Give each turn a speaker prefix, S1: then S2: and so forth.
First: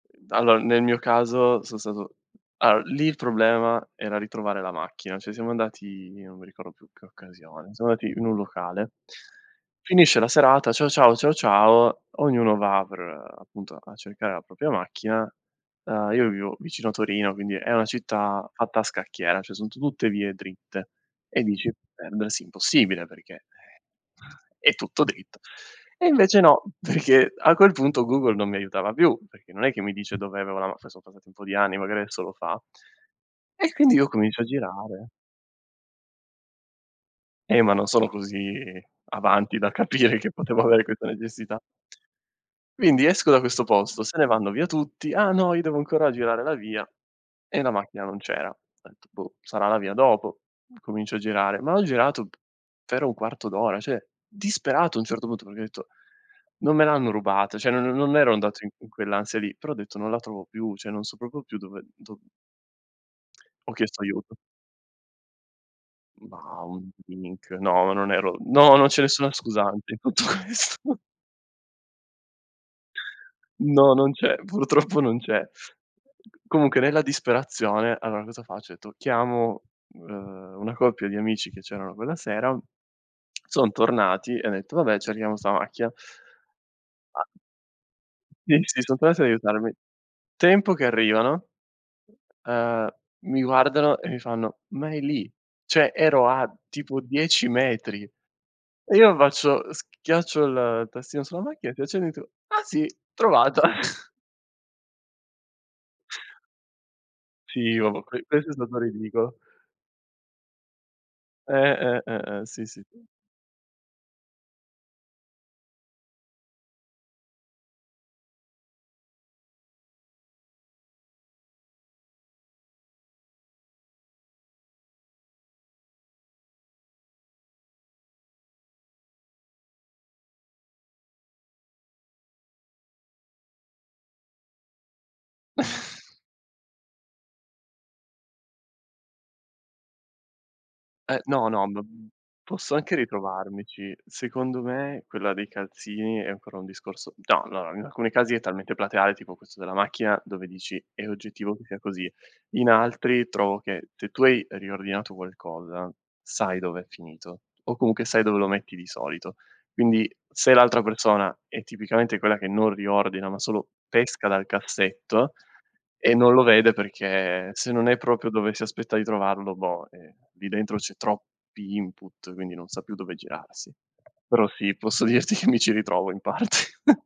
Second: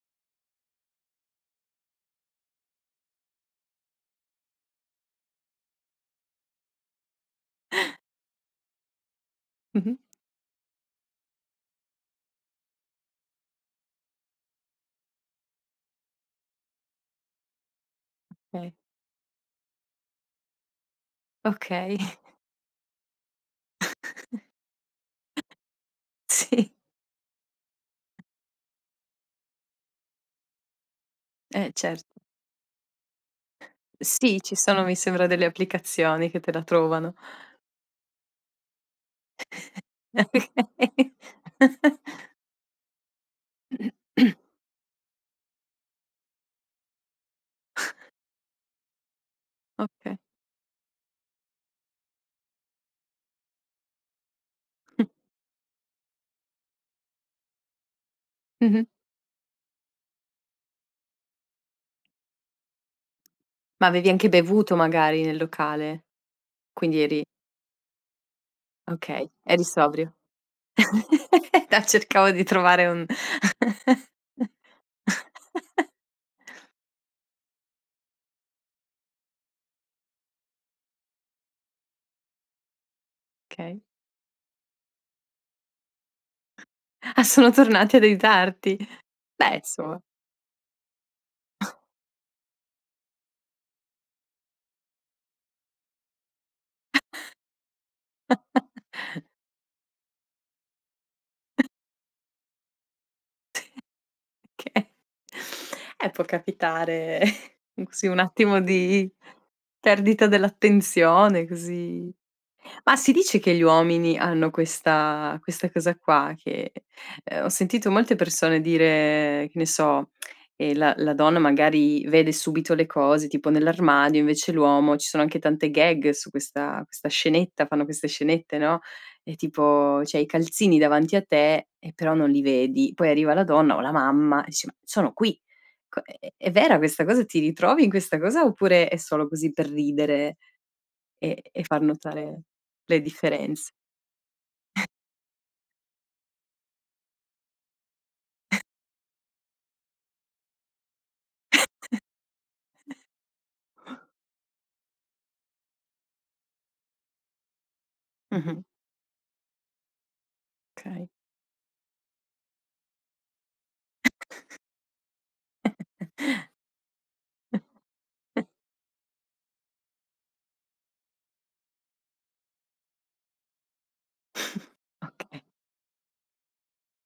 S1: Allora, nel mio caso sono stato allora, lì il problema era ritrovare la macchina, cioè siamo andati non mi ricordo più in che occasione, siamo andati in un locale.
S2: Mh-mh.
S1: Finisce la serata, ciao ciao, ciao ciao, ognuno va per appunto a cercare la propria macchina. Uhm, io vivo vicino a Torino, quindi è una città
S2: Okay.
S1: fatta a scacchiera, cioè son tutte vie dritte e dici:
S2: Okay.
S1: "Perdersi è impossibile perché è tutto dritto." E invece no,
S2: Sì.
S1: perché a quel punto Google non mi aiutava più, perché non è che mi dice dove avevo la ma, sono è passato un po' di
S2: Eh
S1: anni, magari
S2: certo.
S1: adesso lo fa. E quindi io
S2: Sì,
S1: comincio a
S2: ci sono, mi
S1: girare.
S2: sembra, delle applicazioni che te la trovano.
S1: Eh ma non sono così avanti da capire che potevo avere questa
S2: Okay.
S1: necessità. Quindi esco da questo posto, se ne vanno via tutti: "Ah no, io devo ancora girare la via e la macchina non c'era. Ho detto boh, sarà la via
S2: Okay.
S1: dopo." Comincio a girare, ma ho girato p per un quarto d'ora, cioè disperato a un certo punto, perché ho detto: "Non me l'hanno rubata." Cioè non non ero andato in
S2: Mh-mh.
S1: in quell'ansia lì, però ho detto: "Non la trovo più, cioè non so proprio più dove do" Ho
S2: Ma
S1: chiesto
S2: avevi anche
S1: aiuto.
S2: bevuto magari nel locale.
S1: Ma un
S2: Quindi eri
S1: drink, no, non ero no, non c'è
S2: Okay,
S1: nessuna
S2: eri
S1: scusante in
S2: sobrio.
S1: tutto questo.
S2: No cercavo di trovare un
S1: No, non c'è, purtroppo non c'è. Comunque nella disperazione allora cosa faccio? Ho detto chiamo, uhm, una coppia di amici che c'erano quella sera, son
S2: Okay.
S1: tornati e han detto: "Vabbè cerchiamo sta macchia."
S2: Ah
S1: A
S2: sono tornati ad
S1: sì,
S2: aiutarti.
S1: sì, son tornati ad
S2: Beh,
S1: aiutarmi.
S2: insomma.
S1: Tempo che arrivano, uhm, mi guardano e mi fanno: "Ma è lì." Cioè, ero a tipo 10 metri. E io faccio schiaccio il tastino sulla macchina, schiaccio il dito: "Ah sì, trovato."
S2: Okay. Eh può capitare
S1: Sì oh,
S2: così un
S1: que questo è
S2: attimo
S1: stato
S2: di
S1: ridicolo.
S2: perdita dell'attenzione,
S1: Eh, eh,
S2: così.
S1: eh, eh, sì, sì,
S2: Ma
S1: eh.
S2: si dice che gli uomini hanno questa questa cosa qua che ho sentito molte persone dire, che ne so, ehm la la donna magari vede subito le cose tipo nell'armadio, invece l'uomo, ci sono anche tante gag su questa questa scenetta, fanno queste scenette, no. Ehm tipo, cioè i calzini davanti a te e però non li vedi. Poi arriva la donna o la mamma e dice: "Ma sono qui." Co è è è vera questa cosa? Ti ritrovi in questa cosa oppure è solo così per ridere
S1: Eh
S2: e
S1: no,
S2: e
S1: no ma,
S2: far notare
S1: posso anche
S2: le differenz
S1: ritrovarmici. Secondo me quella dei calzini è ancora un discorso no, no allora, in alcuni casi è talmente plateale tipo questo della macchina dove dici è oggettivo che sia così. In altri trovo che se tu hai riordinato qualcosa sai dov'è finito o comunque sai dove lo
S2: Mh-mh.
S1: metti di solito. Quindi se l'altra
S2: Okay.
S1: persona è tipicamente quella che non riordina, ma solo pesca dal cassetto e non lo vede perché se non è proprio dove si aspetta di trovarlo, boh, eh, lì dentro c'è troppi input, quindi non sa più dove girarsi. Però sì, posso dirti
S2: Okay.
S1: che mi ci ritrovo in parte.